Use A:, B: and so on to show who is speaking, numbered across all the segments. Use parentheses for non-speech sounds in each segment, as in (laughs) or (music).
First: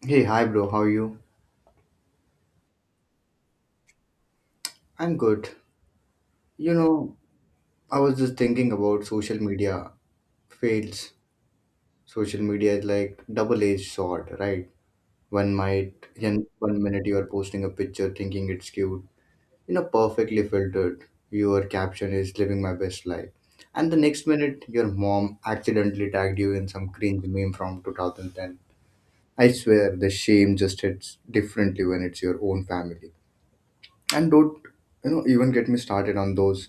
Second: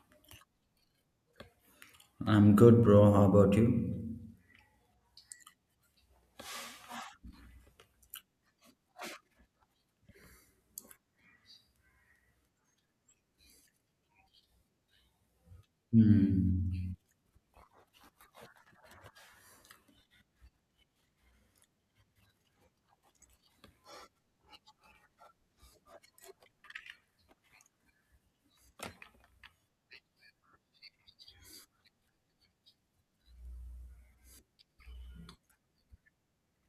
A: Hey, hi, bro. How are you?
B: I'm good, bro. How about you?
A: I'm good. You know, I was just thinking about social media fails. Social media is like double-edged sword, right? One might, in one
B: Hmm.
A: minute you are posting a picture thinking it's cute perfectly filtered. Your caption is living my best life. And the next minute, your mom accidentally tagged you in some cringe meme from 2010. I swear, the shame just hits differently when it's your own family. And don't even get me started on those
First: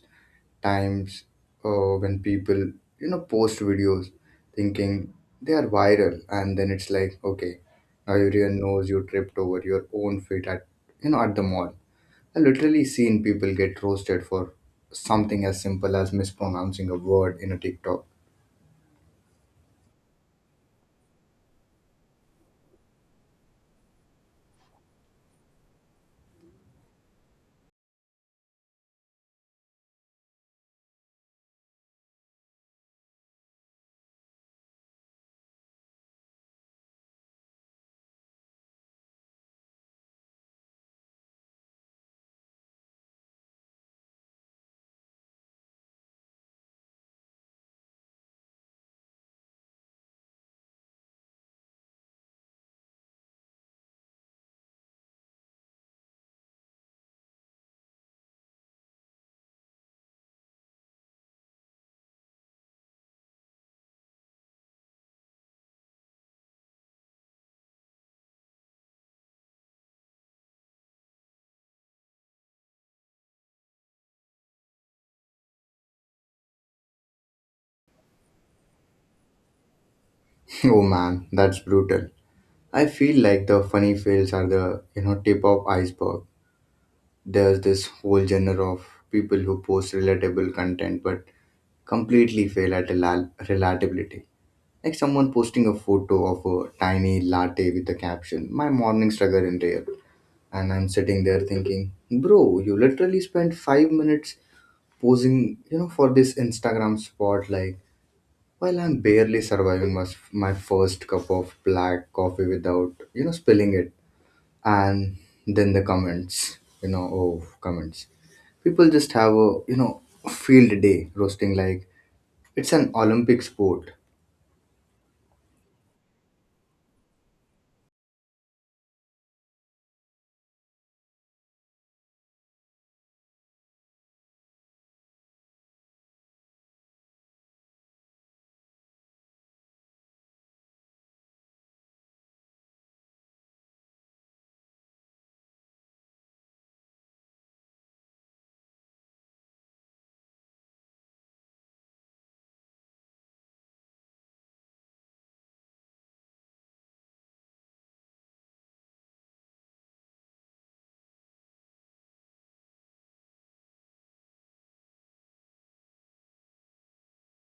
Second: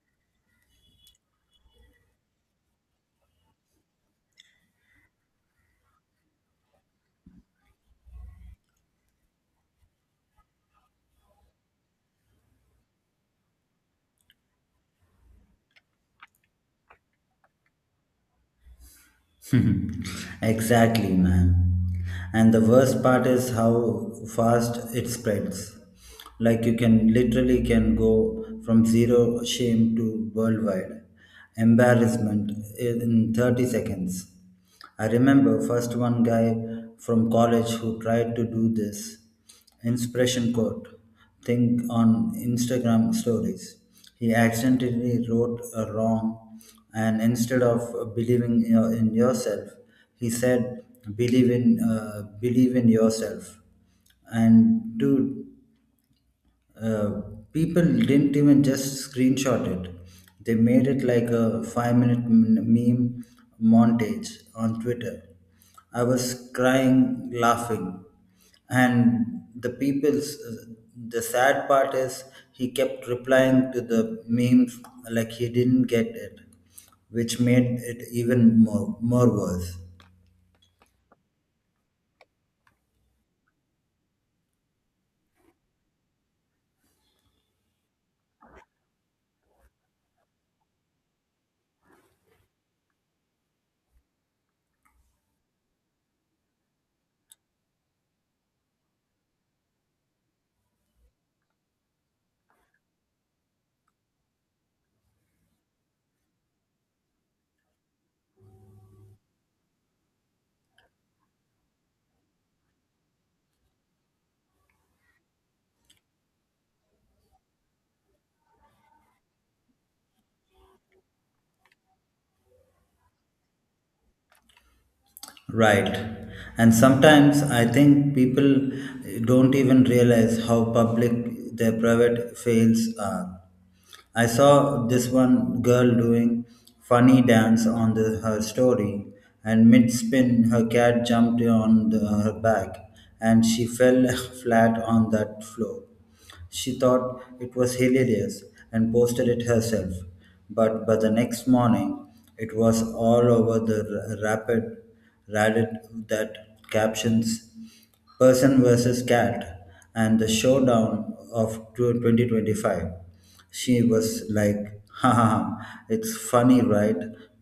A: times when people post videos thinking they are viral. And then it's like, okay, now everyone knows you tripped over your own feet at you know at the mall. I literally seen people get roasted for something as simple as mispronouncing a word in a TikTok.
B: (laughs) Exactly, man. And the worst part is how fast it spreads. Like you can literally can go from zero shame to worldwide embarrassment in 30 seconds. I remember first one guy from college who tried to do this inspiration quote thing on Instagram stories. He accidentally wrote a wrong, and instead of in yourself, he said, "Believe in believe in yourself." And dude, uh, people didn't even just screenshot it. They made it like a 5 minute meme montage on Twitter. I was crying, laughing. And the sad part is he kept replying to the memes like he didn't get it, which made it even more worse.
A: (laughs) Oh man, that's brutal. I feel like the funny fails are the tip of iceberg. There's this whole genre of people who post relatable content but completely fail at relatability. Like someone posting a photo of a tiny latte with a caption, "My morning struggle in real." And I'm sitting there thinking, "Bro, you literally spent 5 minutes posing for this Instagram spotlight while I'm barely surviving my first cup of black coffee without spilling it." And then the comments, oh, comments. People just have a field day roasting like it's an Olympic sport.
B: Right. And sometimes I think people don't even realize how public their private fails are. I saw this one girl doing funny dance on her story, and mid spin, her cat jumped on her back and she fell (laughs) flat on that floor. She thought it was hilarious and posted it herself. But by the next morning, it was all over the r- rapid Reddit that captions person versus cat and the showdown of 2025. She was like, ha ha, ha, it's funny, right?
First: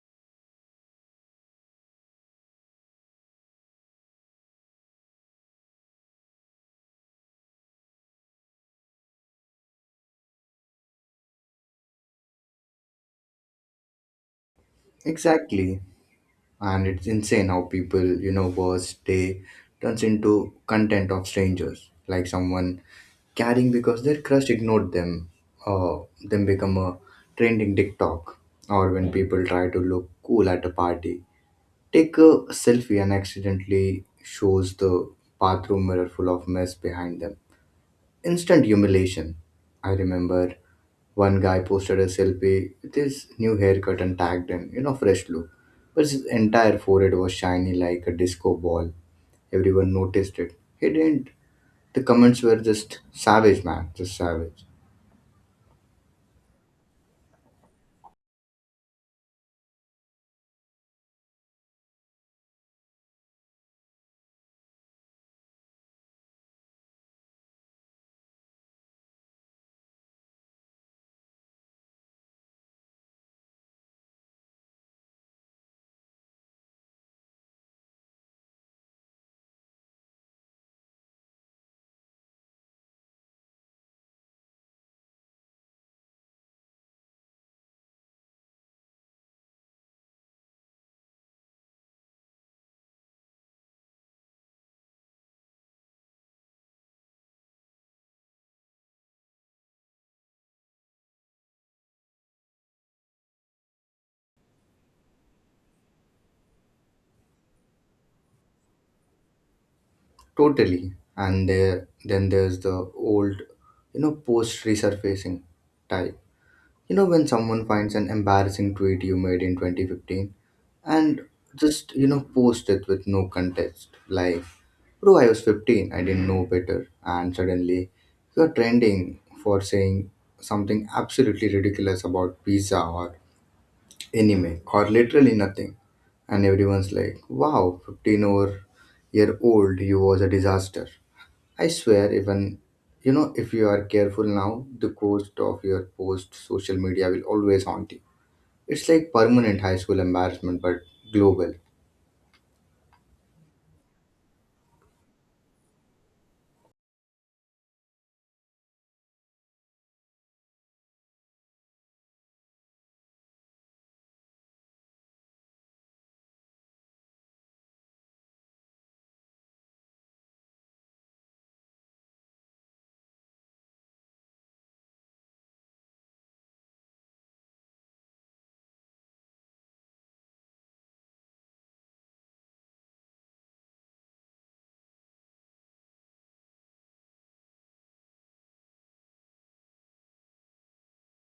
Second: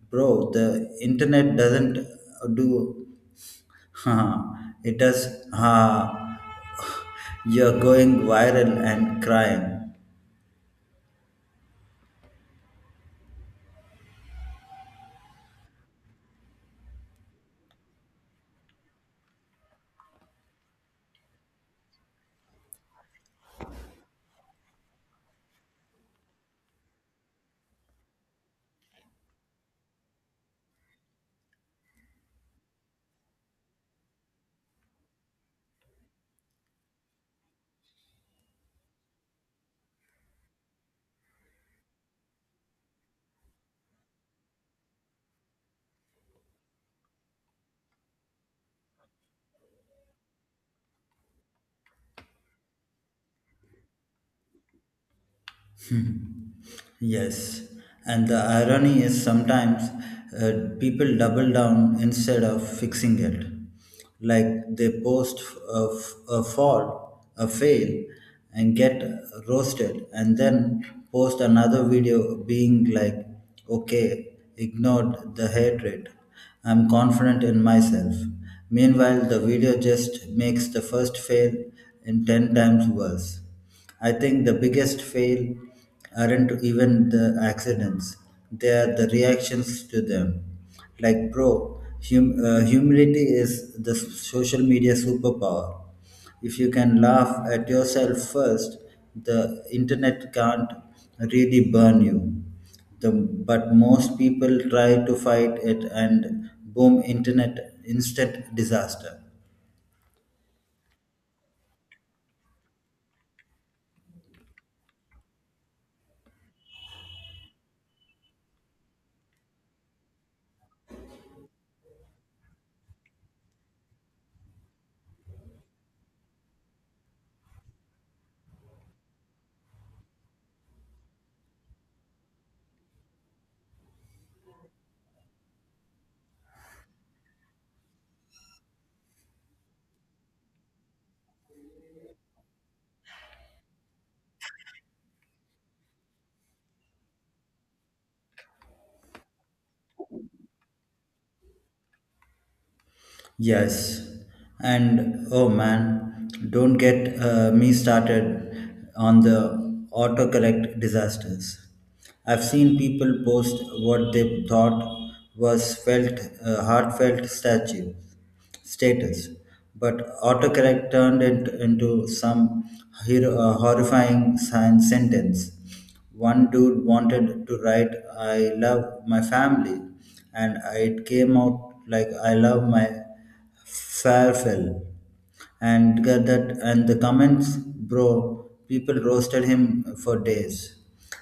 B: Bro, the internet doesn't do. Huh, it does. Uh, you're going viral and crying.
A: Exactly. And it's insane how people worst day turns into content of strangers, like someone caring because their crush ignored them, or them become a trending TikTok, or when people try to look cool at a party, take a selfie and accidentally shows the bathroom mirror full of mess behind them. Instant humiliation. I remember one guy posted a selfie with his new haircut and tagged in fresh look. But his entire forehead was shiny like a disco ball. Everyone noticed it. He didn't. The comments were just savage, man. Just savage.
B: (laughs) Yes, and the irony is sometimes people double down instead of fixing it. Like they post a, f- a fall, a fail, and get roasted, and then post another video being like, okay, ignored the hatred. I'm confident in myself. Meanwhile, the video just makes the first fail in 10 times worse. I think the biggest fail aren't even the accidents, they are the reactions to them. Like, bro, humility is the social media superpower. If you can laugh at yourself first, the internet can't really burn you. But most people try to fight it and boom, internet instant disaster.
A: Totally. And then there's the old post resurfacing type. You know, when someone finds an embarrassing tweet you made in 2015 and just post it with no context, like, bro, I was 15, I didn't know better, and suddenly you're trending for saying something absolutely ridiculous about pizza or anime or literally nothing. And everyone's like, wow, 15 over year old, you was a disaster. I swear, even if you are careful now, the ghost of your post social media will always haunt you. It's like permanent high school embarrassment, but global.
B: Yes, and oh man, don't get me started on the autocorrect disasters. I've seen people post what they thought was felt heartfelt statue status, but autocorrect turned it into some horrifying science sentence. One dude wanted to write, I love my family, and it came out like, I love my farewell. And get that, and the comments, bro, people roasted him for days.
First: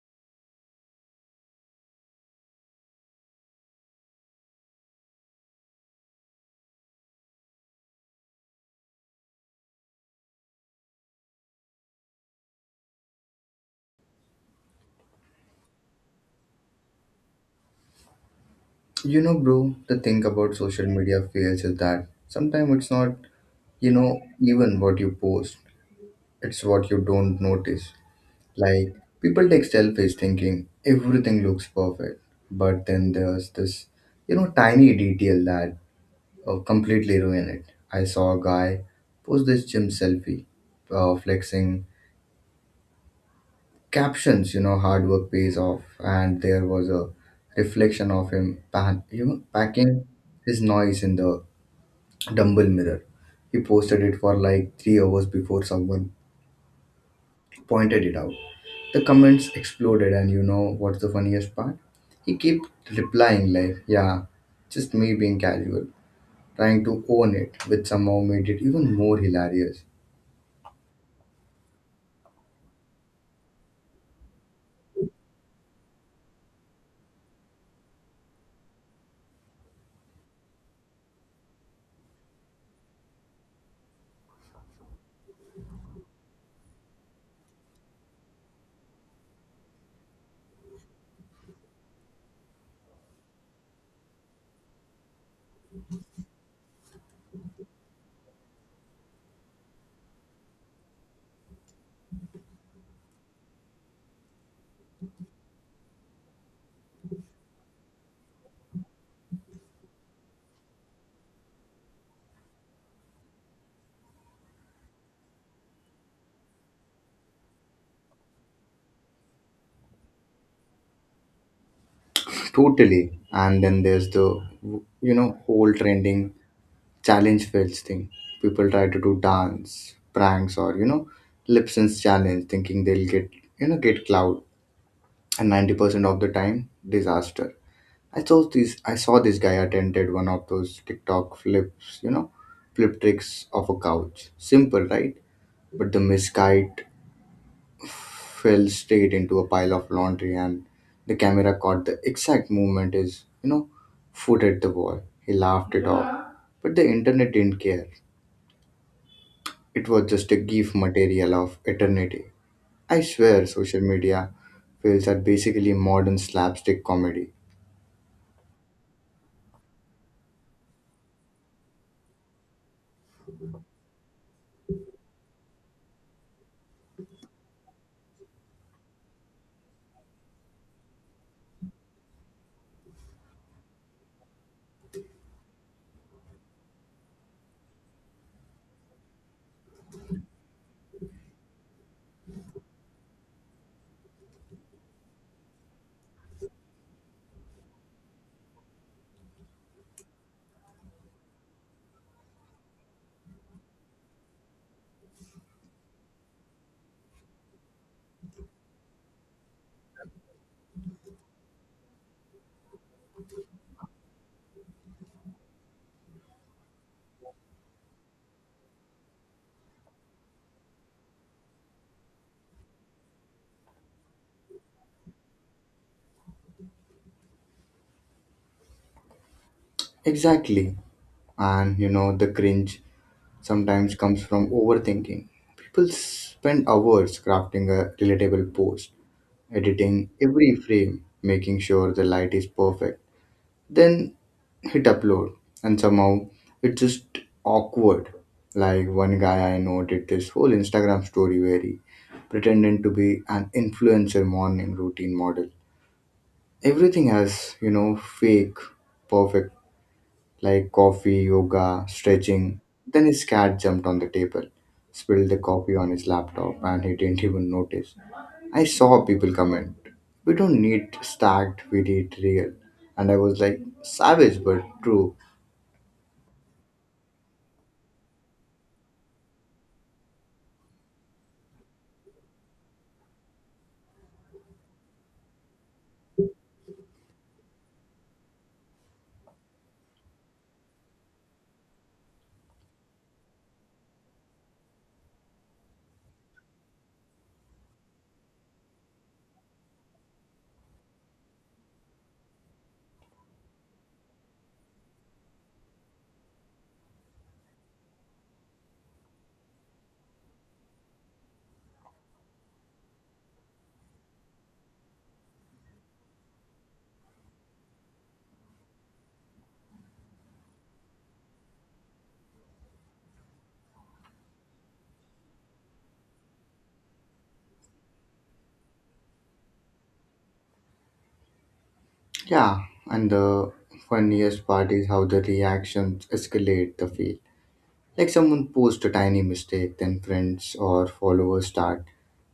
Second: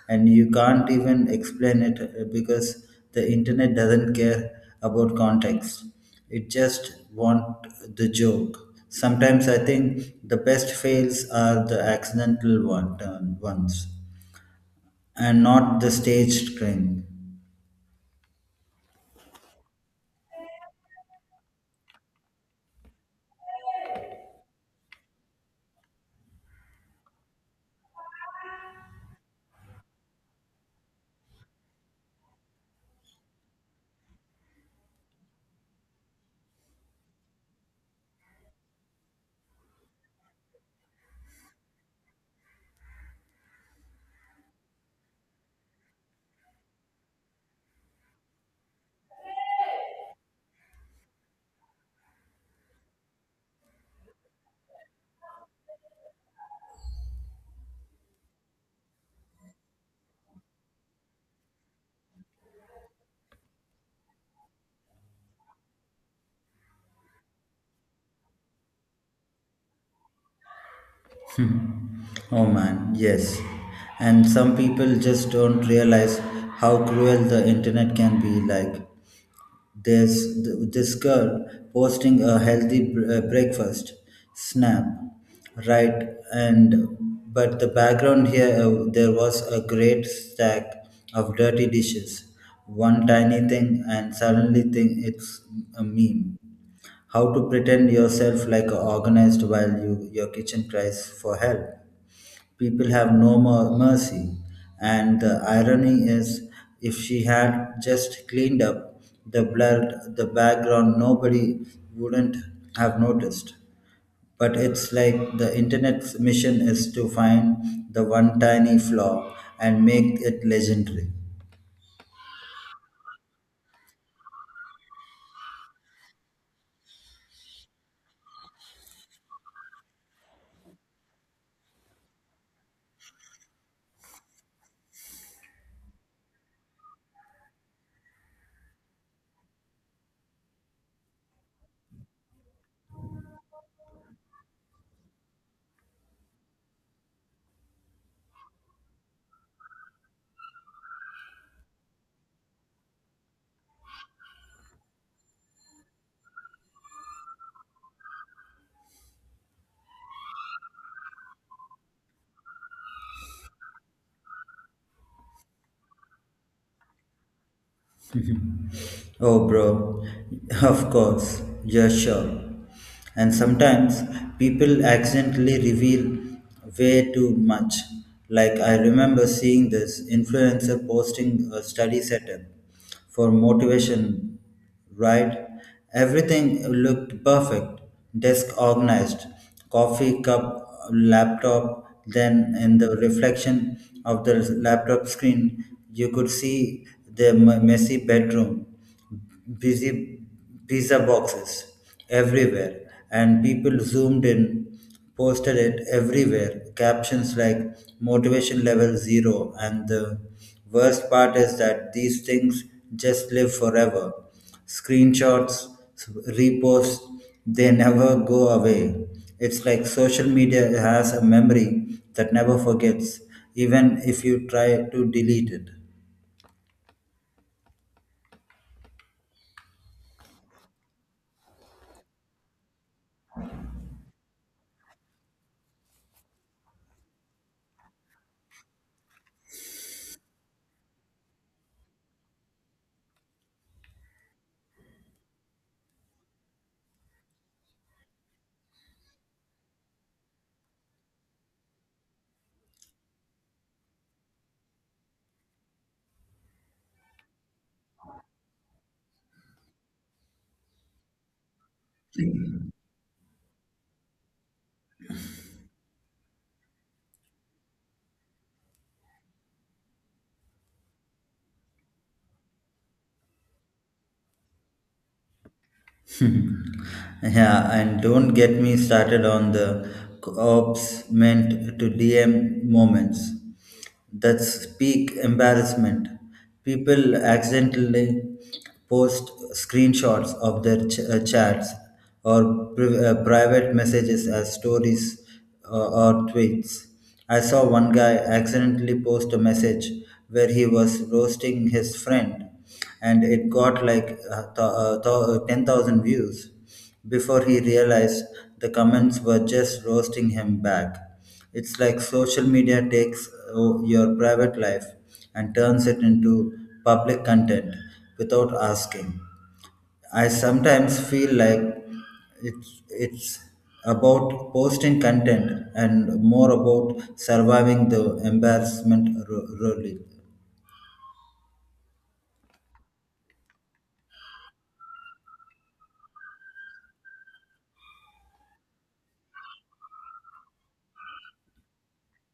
B: And you can't even explain it because the internet doesn't care about context. It just want the joke. Sometimes I think the best fails are the ones and not the staged crying.
A: You know, bro, the thing about social media fails is that sometimes it's not even what you post, it's what you don't notice. Like, people take selfies thinking everything looks perfect, but then there's this tiny detail that completely ruin it. I saw a guy post this gym selfie flexing captions hard work pays off, and there was a reflection of him packing his noise in the dumbbell mirror. He posted it for like 3 hours before someone pointed it out. The comments exploded, and you know what's the funniest part? He kept replying like, "Yeah, just me being casual." Trying to own it, which somehow made it even more hilarious.
B: (laughs) Oh man, yes. And some people just don't realize how cruel the internet can be. Like there's this girl posting a healthy breakfast snap, right? And but the background here there was a great stack of dirty dishes, one tiny thing, and suddenly think it's a meme. How to pretend yourself like organized while you, your kitchen cries for help. People have no mercy. And the irony is, if she had just cleaned up the blood, the background, nobody wouldn't have noticed. But it's like the internet's mission is to find the one tiny flaw and make it legendary.
A: Totally. And then there's the whole trending challenge fails thing. People try to do dance, pranks, or lip sync challenge thinking they'll get cloud. And 90% of the time, disaster. I saw this guy attempted one of those TikTok flips flip tricks of a couch. Simple, right? But the misguided fell straight into a pile of laundry, and the camera caught the exact movement his you know foot at the wall. He laughed it off, but the internet didn't care. It was just a gif material of eternity. I swear, social media fails are basically modern slapstick comedy.
B: Oh, bro, (laughs) of course, yeah, sure. And sometimes people accidentally reveal way too much. Like, I remember seeing this influencer posting a study setup for motivation, right? Everything looked perfect: desk organized, coffee cup, laptop. Then, in the reflection of the laptop screen, you could see the messy bedroom, busy pizza boxes everywhere, and people zoomed in, posted it everywhere, captions like motivation level 0. And the worst part is that these things just live forever: screenshots, reposts, they never go away. It's like social media has a memory that never forgets, even if you try to delete it.
A: Exactly. And the cringe sometimes comes from overthinking. People spend hours crafting a relatable post, editing every frame, making sure the light is perfect, then hit upload, and somehow it's just awkward. Like one guy I know did this whole Instagram story where he pretended to be an influencer morning routine model. Everything has fake perfect, like coffee, yoga, stretching. Then his cat jumped on the table, spilled the coffee on his laptop, and he didn't even notice. I saw people comment, "We don't need stacked, we need real," and I was like, savage but true.
B: (laughs) Yeah, and don't get me started on the co-ops meant to DM moments. That's peak embarrassment. People accidentally post screenshots of their chats or private messages as stories or tweets. I saw one guy accidentally post a message where he was roasting his friend and it got like 10,000 views before he realized the comments were just roasting him back. It's like social media takes your private life and turns it into public content without asking. I sometimes feel like it's about posting content and more about surviving the embarrassment roller.
A: Yeah, and the funniest part is how the reactions escalate the field. Like someone posts a tiny mistake, then friends or followers start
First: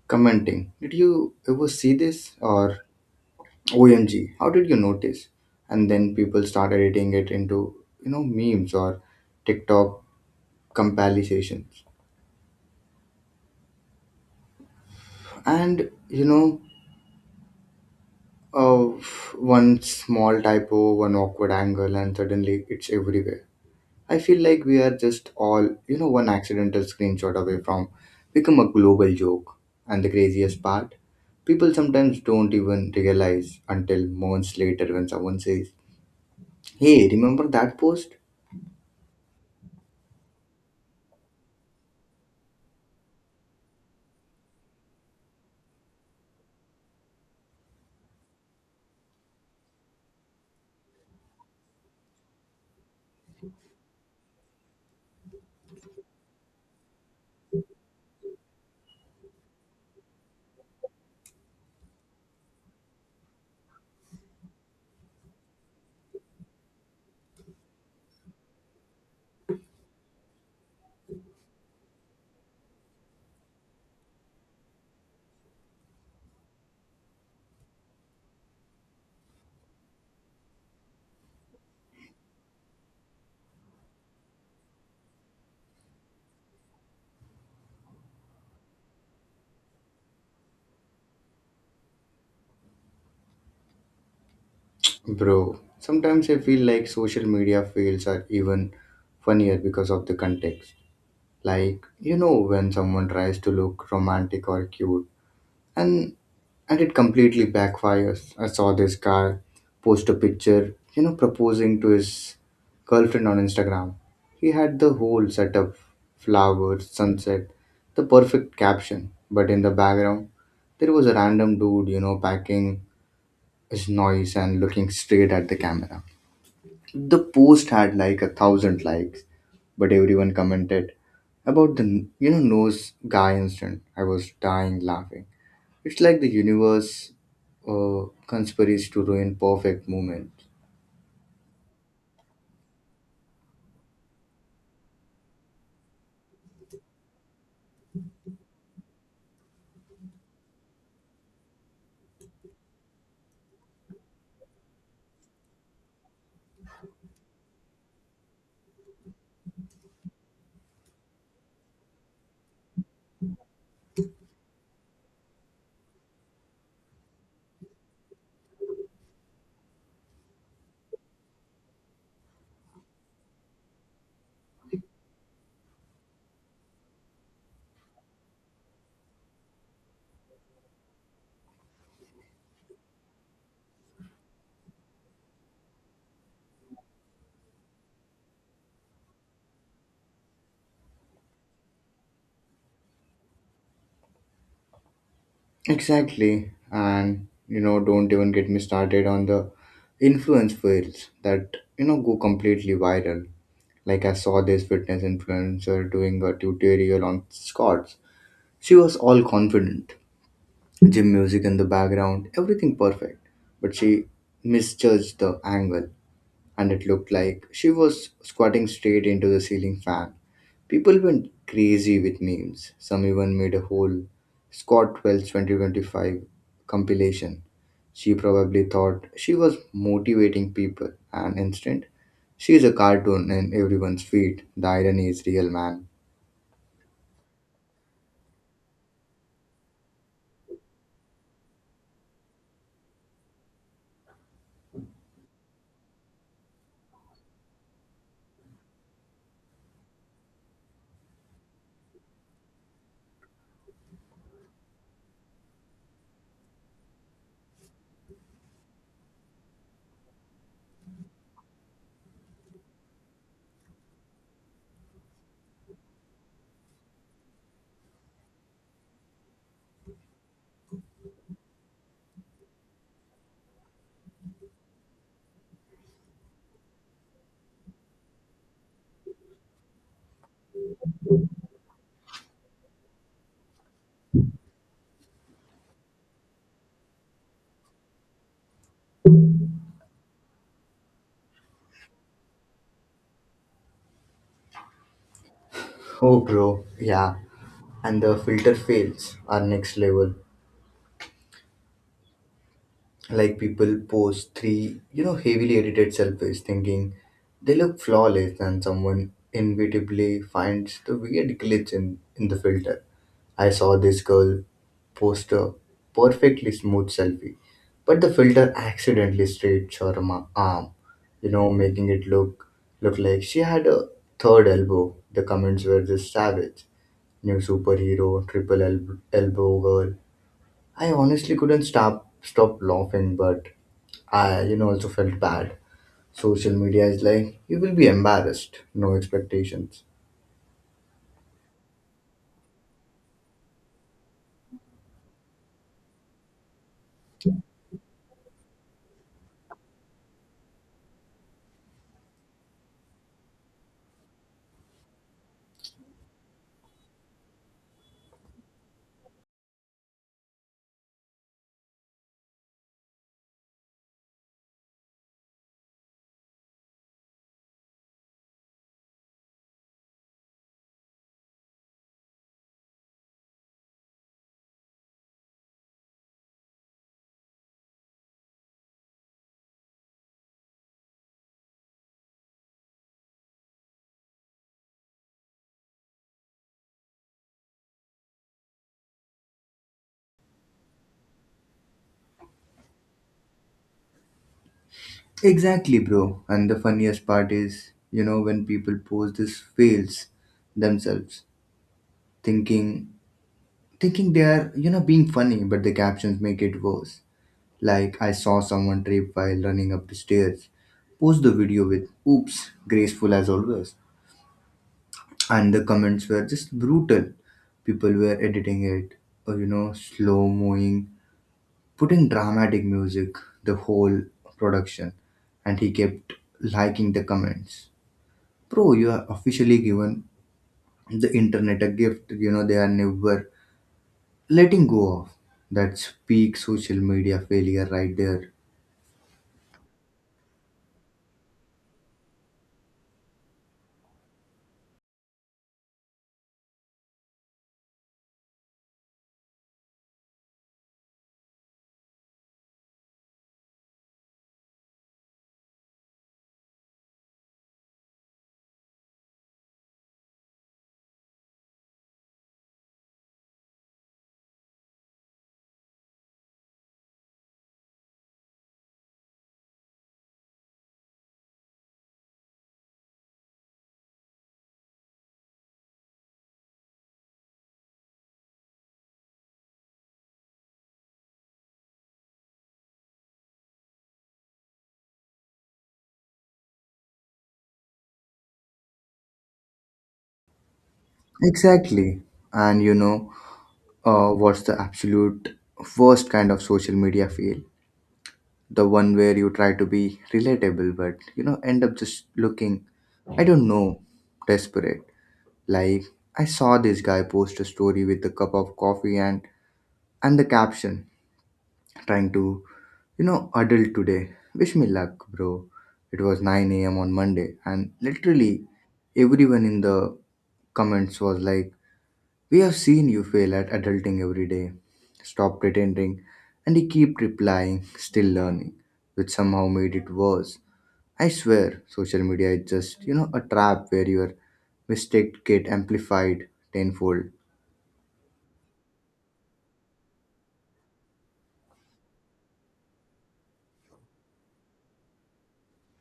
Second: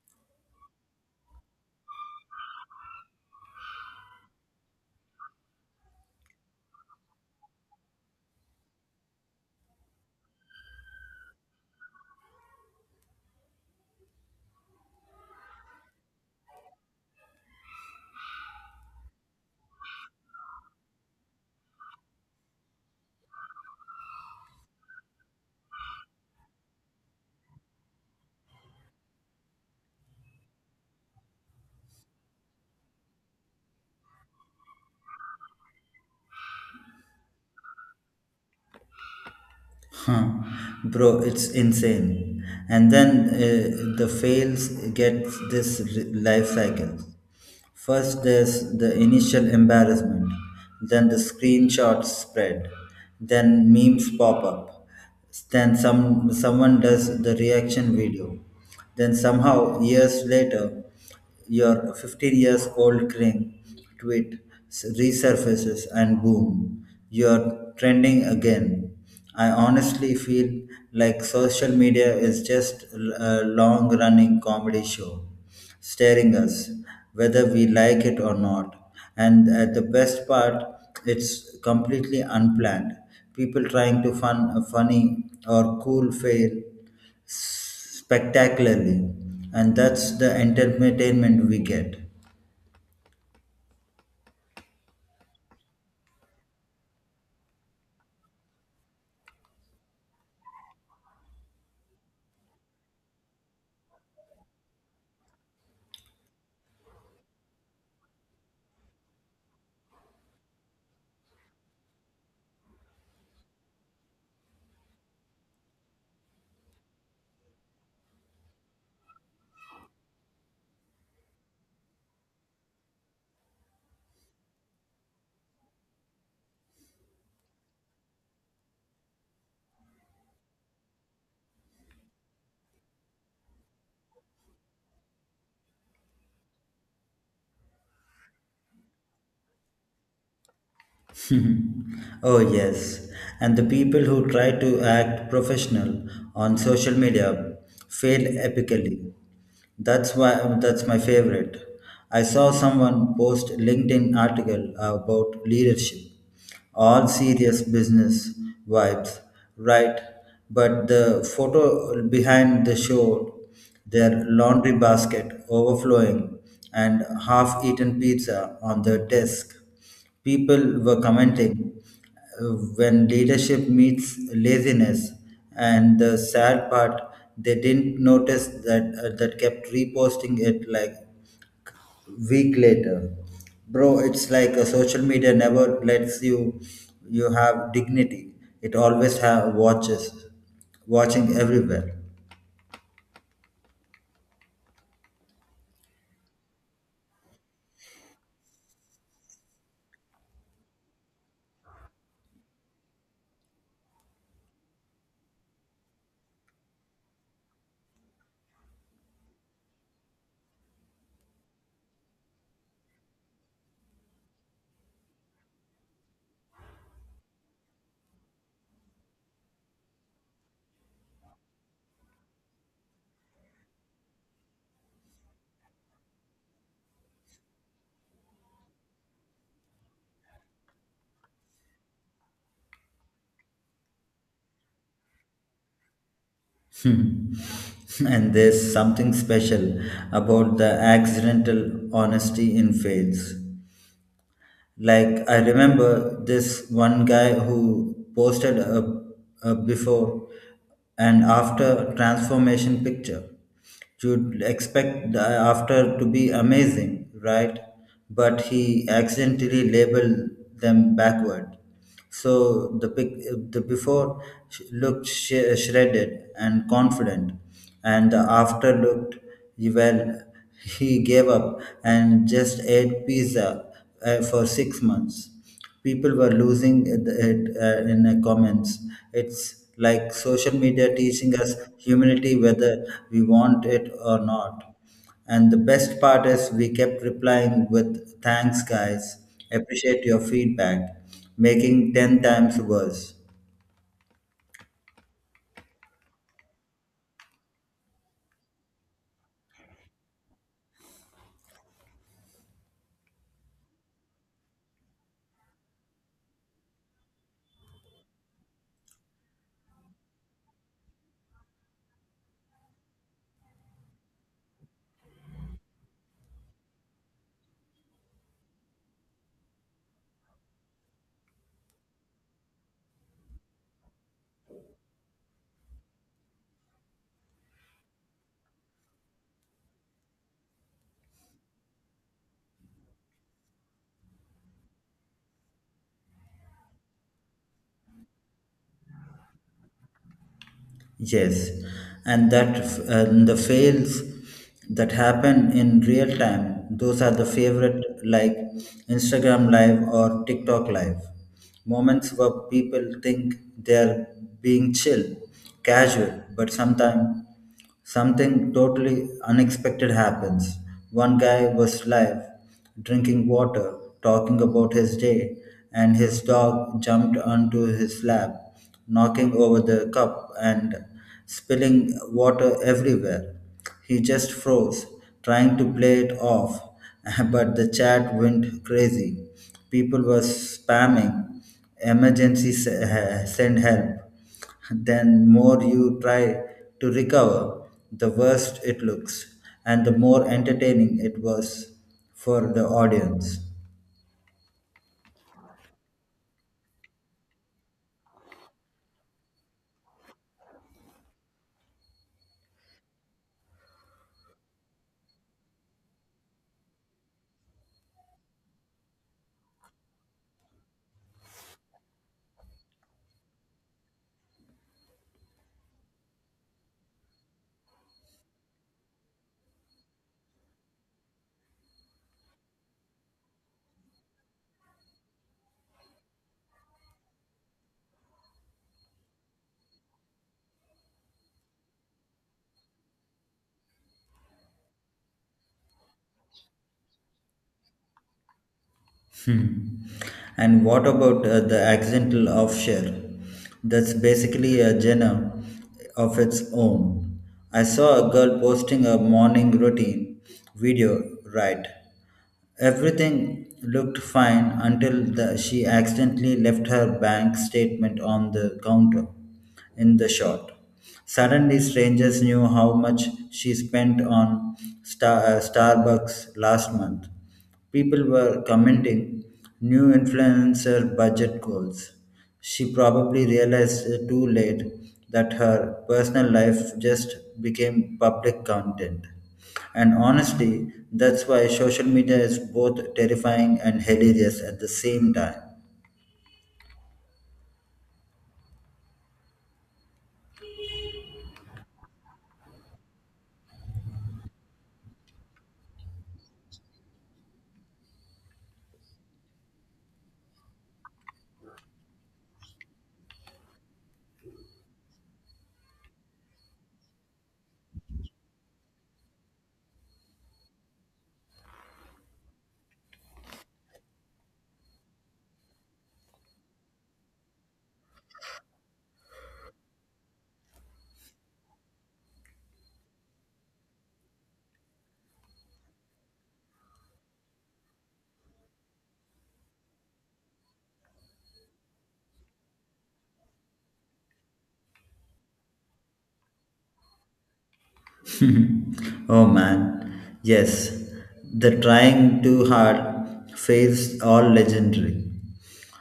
A: commenting, "Did you ever see this?" Or "OMG, how did you notice?" And then people start editing it into memes or TikTok compilations. And, uh, one small typo, one awkward angle, and suddenly it's everywhere. I feel like we are just all one accidental screenshot away from become a global joke. And the craziest part, people sometimes don't even realize until months later when someone says, "Hey, remember that post?"
B: Huh. Bro, it's insane. And then the fails gets this life cycle. First, there's the initial embarrassment, then the screenshots spread, then memes pop up, then someone does the reaction video, then somehow years later your 15 years old cringe tweet resurfaces and boom, you're trending again. I honestly feel like social media is just a long running comedy show staring us, whether we like it or not. And at the best part, it's completely unplanned. People trying to funny or cool fail spectacularly, and that's the entertainment we get.
A: Bro, sometimes I feel like social media fails are even funnier because of the context. Like when someone tries to look romantic or cute, and and it completely backfires. I saw this guy post a picture proposing to his girlfriend on Instagram. He had the whole setup: flowers, sunset, the perfect caption, but in the background, there was a random dude packing his noise and looking straight at the camera. The post had like 1,000 likes, but everyone commented about the nose guy incident. I was dying laughing. It's like the universe uh, conspires to ruin perfect moments.
B: (laughs) Oh, yes. And the people who try to act professional on social media fail epically. That's why that's my favorite. I saw someone post LinkedIn article about leadership. All serious business vibes, right? But the photo behind the showed their laundry basket overflowing and half-eaten pizza on their desk. People were commenting uh, when leadership meets laziness, and the sad part, they didn't notice that that kept reposting it like week later. Bro, it's like a social media never lets you you have dignity. It always have watching everywhere. (laughs)
A: Exactly. And don't even get me started on the influence fails that go completely viral. Like I saw this fitness influencer doing a tutorial on squats. She was all confident, gym music in the background, everything perfect. But she misjudged the angle, and it looked like she was squatting straight into the ceiling fan. People went crazy with memes. Some even made a whole Scott Wells 2025 compilation. She probably thought she was motivating people, and instant, she's a cartoon in everyone's feed. The irony is real, man.
B: Hmm. And there's something special about the accidental honesty in fails. Like I remember this one guy who posted a before and after transformation picture. You'd expect the after to be amazing, right? But he accidentally labeled them backward. So the before looked shredded and confident, and the after looked well. He gave up and just ate pizza for 6 months. People were losing it in the comments. It's like social media teaching us humility, whether we want it or not. And the best part is we kept replying with thanks guys, appreciate your feedback, making 10 times worse.
A: Oh, bro, yeah. And the filter fails are next level. Like people post three heavily edited selfies thinking they look flawless, and someone inevitably finds the weird glitch in the filter. I saw this girl post a perfectly smooth selfie, but the filter accidentally stretched her arm, you know, making it look like she had a third elbow. The comments were just savage. New superhero, triple elbow girl. I honestly couldn't stop laughing, but I also felt bad. Social media is like, you will be embarrassed, no expectations.
B: Yes, and that and the fails that happen in real time, those are the favorite, like Instagram live or TikTok live. Moments where people think they're being chill, casual, but sometimes something totally unexpected happens. One guy was live, drinking water, talking about his day, and his dog jumped onto his lap, knocking over the cup and spilling water everywhere. He just froze, trying to play it off, (laughs) but the chat went crazy. People were spamming, emergency (laughs) send help. Then more you try to recover, the worse it looks, and the more entertaining it was for the audience.
A: Exactly, bro. And the funniest part is when people post this fails themselves, thinking thinking they are being funny, but the captions make it worse. Like I saw someone trip while running up the stairs. Post the video with, "Oops, graceful as always." And the comments were just brutal. People were editing it, or slow mowing, putting dramatic music, the whole production, and he kept liking the comments. Bro, you are officially given the internet a gift. You know they are never letting go of. That's peak social media failure right there.
B: Hmm. And what about the accidental offshore? That's basically a genre of its own. I saw a girl posting a morning routine video, right? Everything looked fine until she accidentally left her bank statement on the counter in the shot. Suddenly, strangers knew how much she spent on Starbucks last month. People were commenting new influencer budget goals. She probably realized too late that her personal life just became public content. And honestly, that's why social media is both terrifying and hilarious at the same time.
A: Exactly, and what's the absolute worst kind of social media fail? The one where you try to be relatable but end up just looking, I don't know, desperate. Like I saw this guy post a story with a cup of coffee and the caption, "Trying to adult today. Wish me luck, bro." It was 9 a.m on Monday, and literally everyone in the comments was like, "We have seen you fail at adulting every day. Stop pretending." And you keep replying, "Still learning," which somehow made it worse. I swear, social media is just a trap where your mistakes get amplified tenfold.
B: (laughs) Oh man, yes, the trying too hard phase all legendary.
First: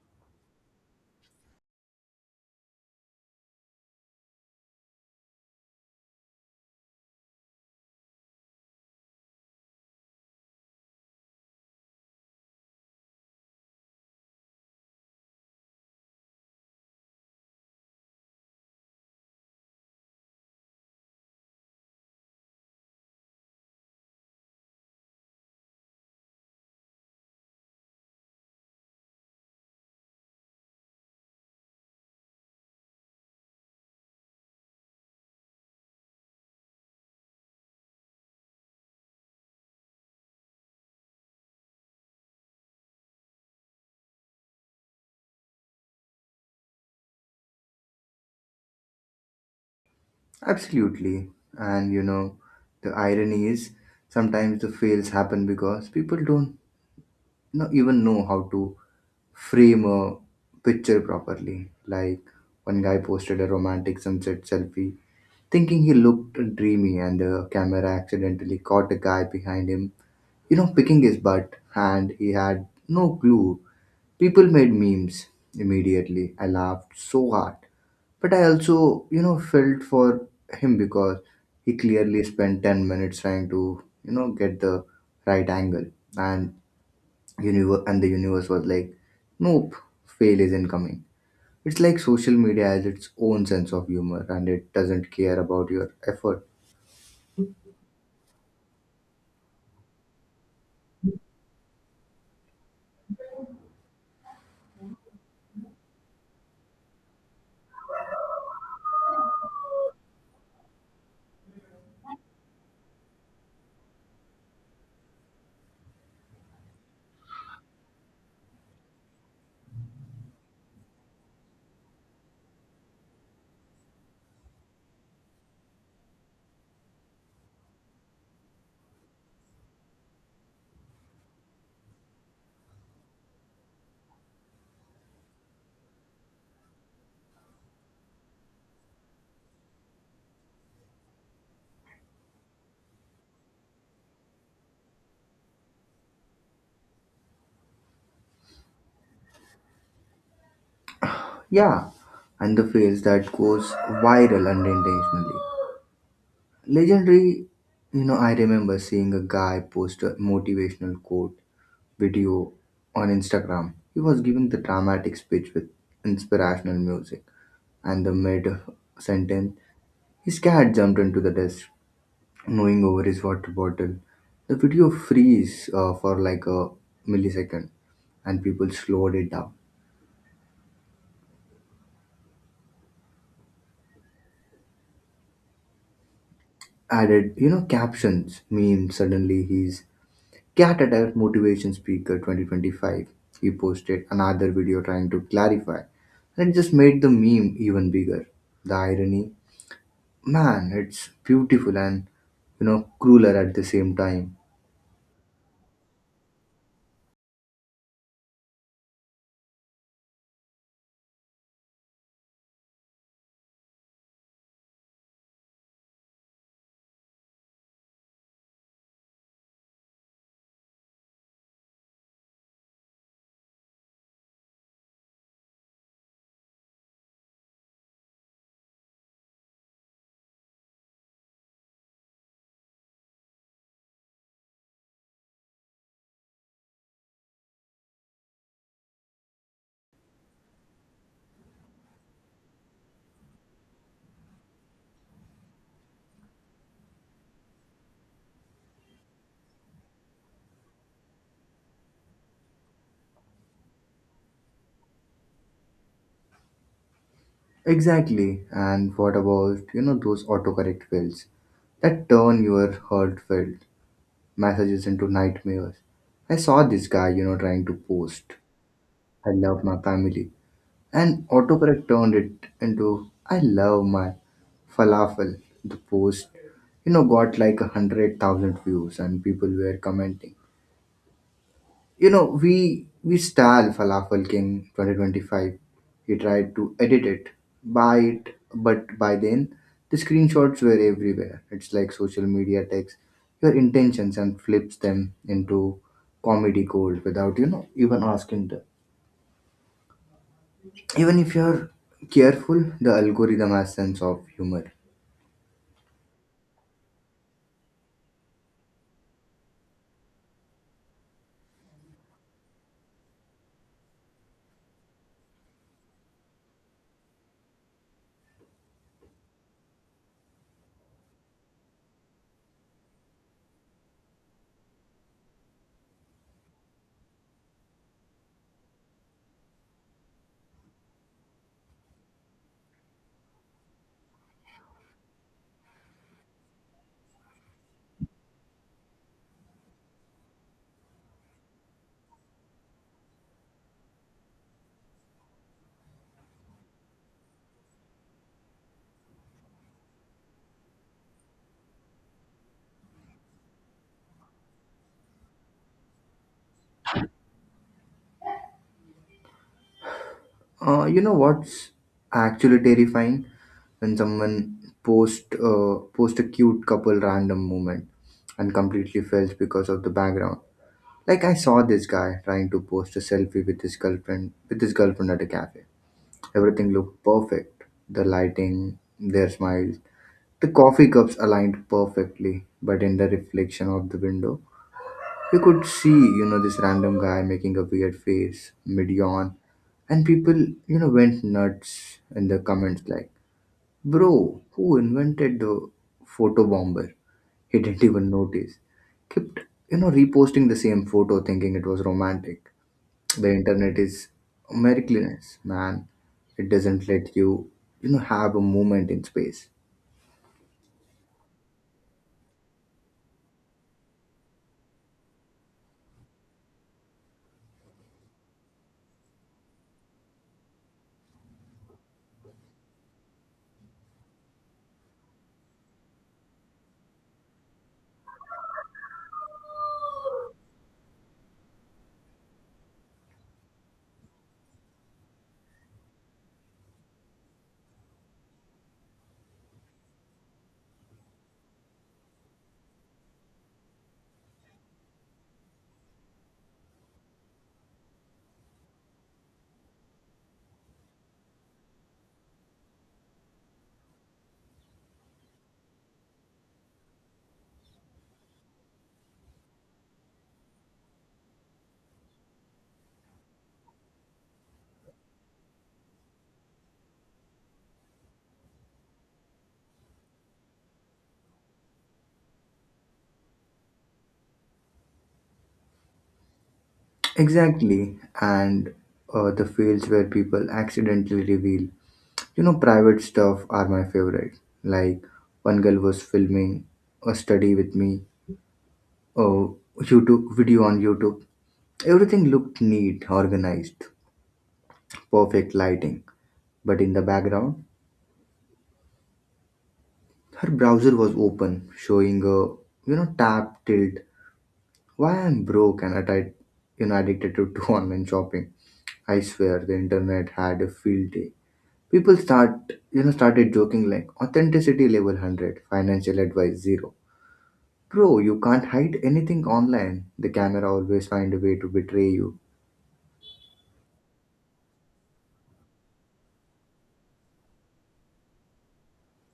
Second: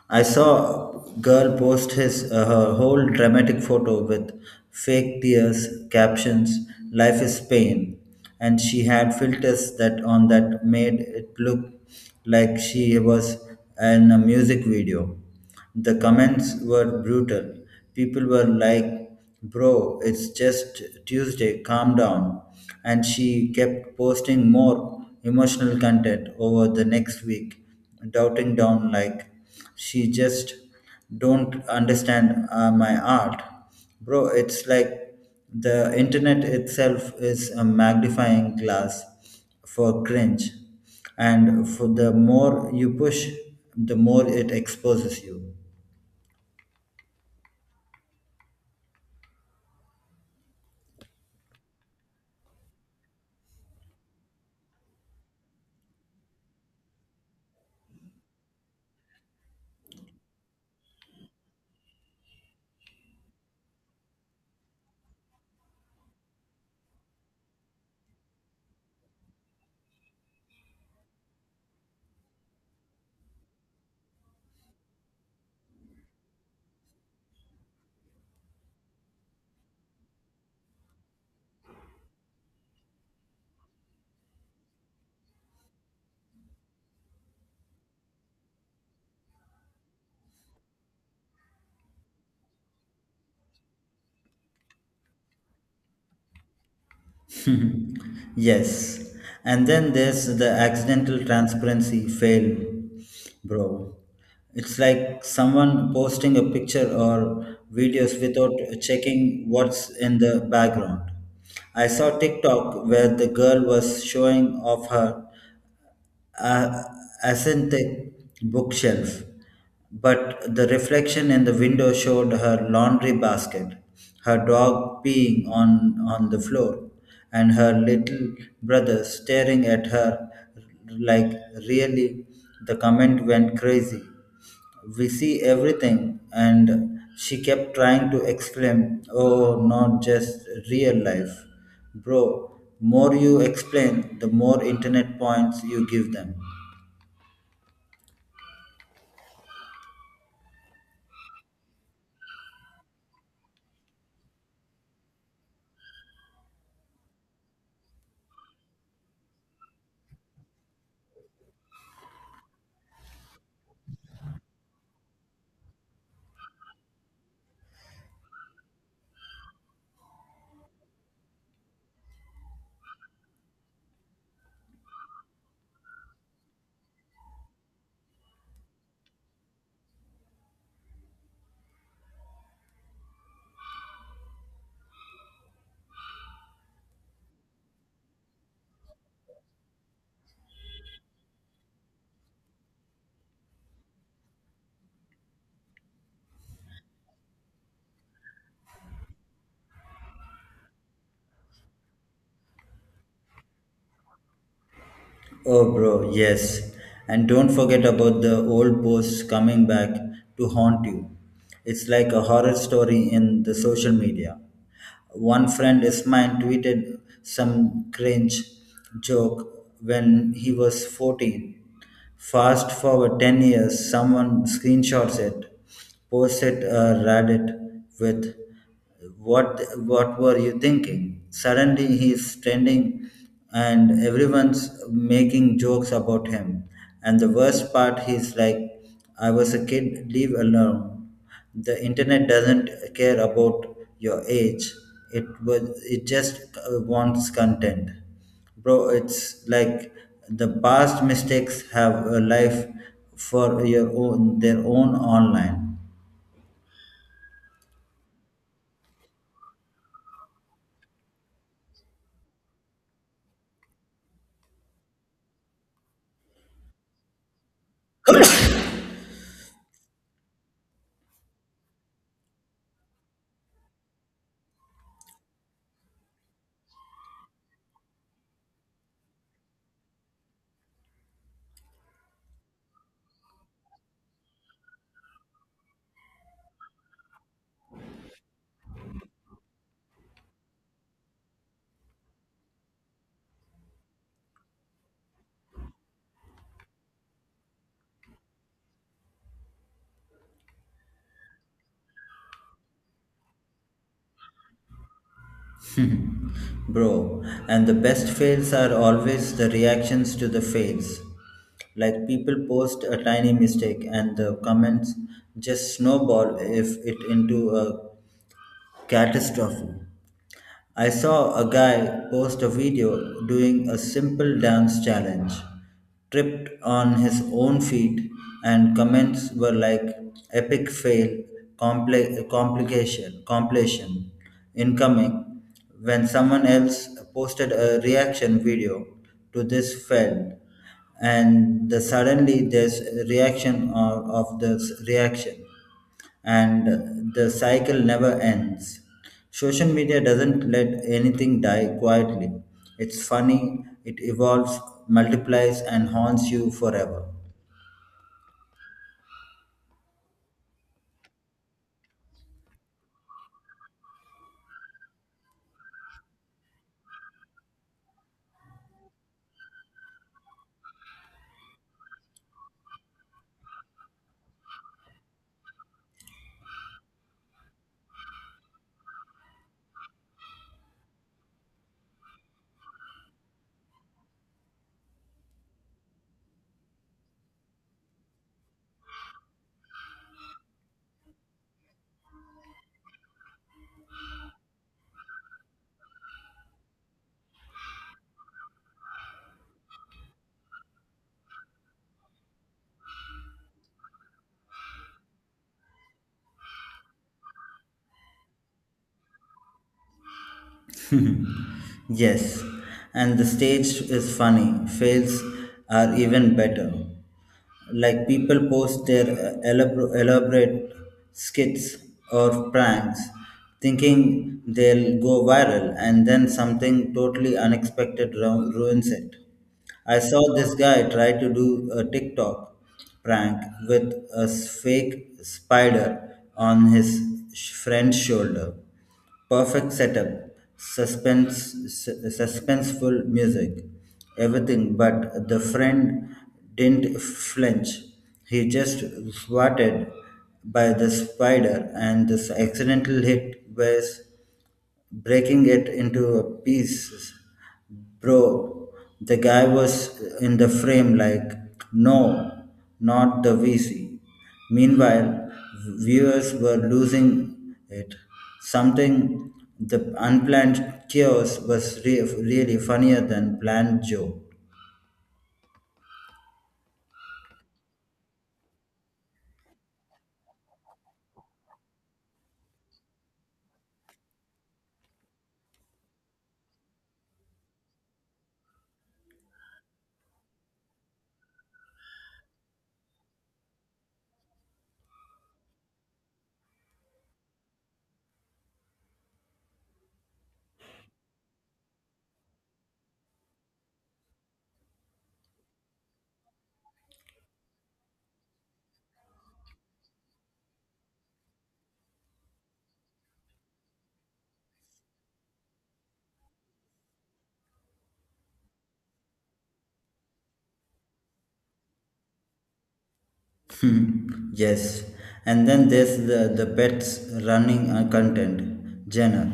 B: I saw girl post his her whole dramatic photo with fake tears, captions, "Life is pain," and she had filters that on that made it look like she was in a music video. The comments were brutal. People were like, Bro, it's just Tuesday, calm down. And she kept posting more emotional content over the next week, doubting down like, She just don't understand my art. Bro, it's like the internet itself is a magnifying glass for cringe, and for the more you push, the more it exposes you.
A: Absolutely. And the irony is sometimes the fails happen because people don't even know how to frame a picture properly. Like, one guy posted a romantic sunset selfie thinking he looked dreamy, and the camera accidentally caught a guy behind him picking his butt, and he had no clue. People made memes immediately. I laughed so hard. But I also felt for him because he clearly spent 10 minutes trying to get the right angle. And and the universe was like, "Nope, fail is incoming." It's like social media has its own sense of humor, and it doesn't care about your effort.
B: (laughs) Yes, and then there's the accidental transparency fail, bro. It's like someone posting a picture or videos without checking what's in the background. I saw tiktok where the girl was showing off her uh, asynthetic bookshelf, but the reflection in the window showed her laundry basket, her dog peeing on the floor, and her little brother staring at her like really. The comment went crazy. We see everything, and she kept trying to exclaim, Oh, not just real life. Bro, more you explain, the more internet points you give them.
A: Yeah, and the face that goes viral unintentionally. Legendary I remember seeing a guy post a motivational quote video on Instagram. He was giving the dramatic speech with inspirational music, and the mid sentence, his cat jumped into the desk, gnawing over his water bottle. The video freeze for like a millisecond, and people slowed it down. Added captions, memes. Suddenly, he's Cat Attack Motivation Speaker 2025. He posted another video trying to clarify, and it just made the meme even bigger. The irony, man, it's beautiful, and crueler at the same time.
B: Oh, bro, yes. And don't forget about the old posts coming back to haunt you. It's like a horror story in the social media. One friend is mine tweeted some cringe joke when he was 14. Fast forward 10 years, someone screenshots it, posts it Reddit with what what were you thinking? Suddenly he's trending and everyone's making jokes about him. And the worst part he's like, I was a kid, leave alone. The internet doesn't care about your age. It was it just wants content, bro. It's like the past mistakes have a life for your own their own online.
A: Exactly. And what about those autocorrect fails that turn your heartfelt messages into nightmares? I saw this guy trying to post, "I love my family," and autocorrect turned it into, "I love my falafel." The post got like 100,000 views, and people were commenting, "We style falafel king 2025." He tried to edit it, buy it, but by then the screenshots were everywhere. It's like social media takes your intentions and flips them into comedy gold without even asking. Even if you're careful, the algorithm has sense of humor.
B: Bro, and the best fails are always the reactions to the fails. Like people post a tiny mistake and the comments just snowball if it into a catastrophe. I saw a guy post a video doing a simple dance challenge, tripped on his own feet, and comments were like epic fail, complication, completion, incoming. When someone else posted a reaction video to this failed, and suddenly there's a reaction of this reaction and the cycle never ends. Social media doesn't let anything die quietly. It's funny, it evolves, multiplies, and haunts you forever.
A: You know what's actually terrifying, when someone post a cute couple random moment and completely fails because of the background. Like I saw this guy trying to post a selfie with his girlfriend at a cafe. Everything looked perfect: the lighting, their smiles, the coffee cups aligned perfectly. But in the reflection of the window, you could see this random guy making a weird face mid yawn, and people went nuts in the comments like, "Bro, who invented the photo bomber?" He didn't even notice. Kept reposting the same photo thinking it was romantic. The internet is a miraculous, man. It doesn't let you have a moment in space.
B: Yes, and the stage is funny. Fails are even better. Like people post their elaborate skits or pranks thinking they'll go viral, and then something totally unexpected ruins it. I saw this guy try to do a TikTok prank with a fake spider on his friend's shoulder. Perfect setup, suspense, suspenseful music, everything. But the friend didn't flinch. He just swatted by the spider, and this accidental hit was breaking it into pieces. Bro, the guy was in the frame like, no, not the VC. Meanwhile, viewers were losing it. Something the unplanned chaos was really funnier than planned joke.
A: Exactly, and the fields where people accidentally reveal. Private stuff are my favorite. Like, one girl was filming a study with me, oh, YouTube video on YouTube. Everything looked neat, organized, perfect lighting. But in the background, her browser was open, showing a tab tilt, "Why I'm broke and addicted to," (laughs) to online shopping. I swear the internet had a field day. People started joking like authenticity level 100, financial advice zero. Bro, you can't hide anything online. The camera always find a way to betray you.
B: Hmm, yes. And then there's the pets running content genre.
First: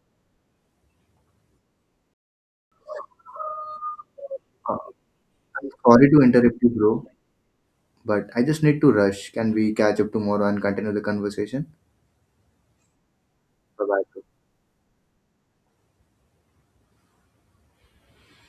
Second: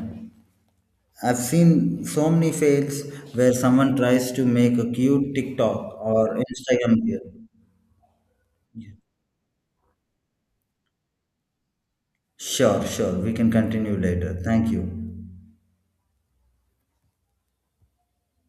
B: I've seen so many fails where someone tries to
A: Uh,
B: make a cute
A: I'm
B: TikTok
A: sorry to
B: or
A: interrupt you,
B: Instagram
A: bro,
B: reel.
A: but I just need to rush. Can we catch up tomorrow and continue the conversation?
B: Sure, sure. We can
A: Bye
B: continue
A: bye.
B: later. Thank you.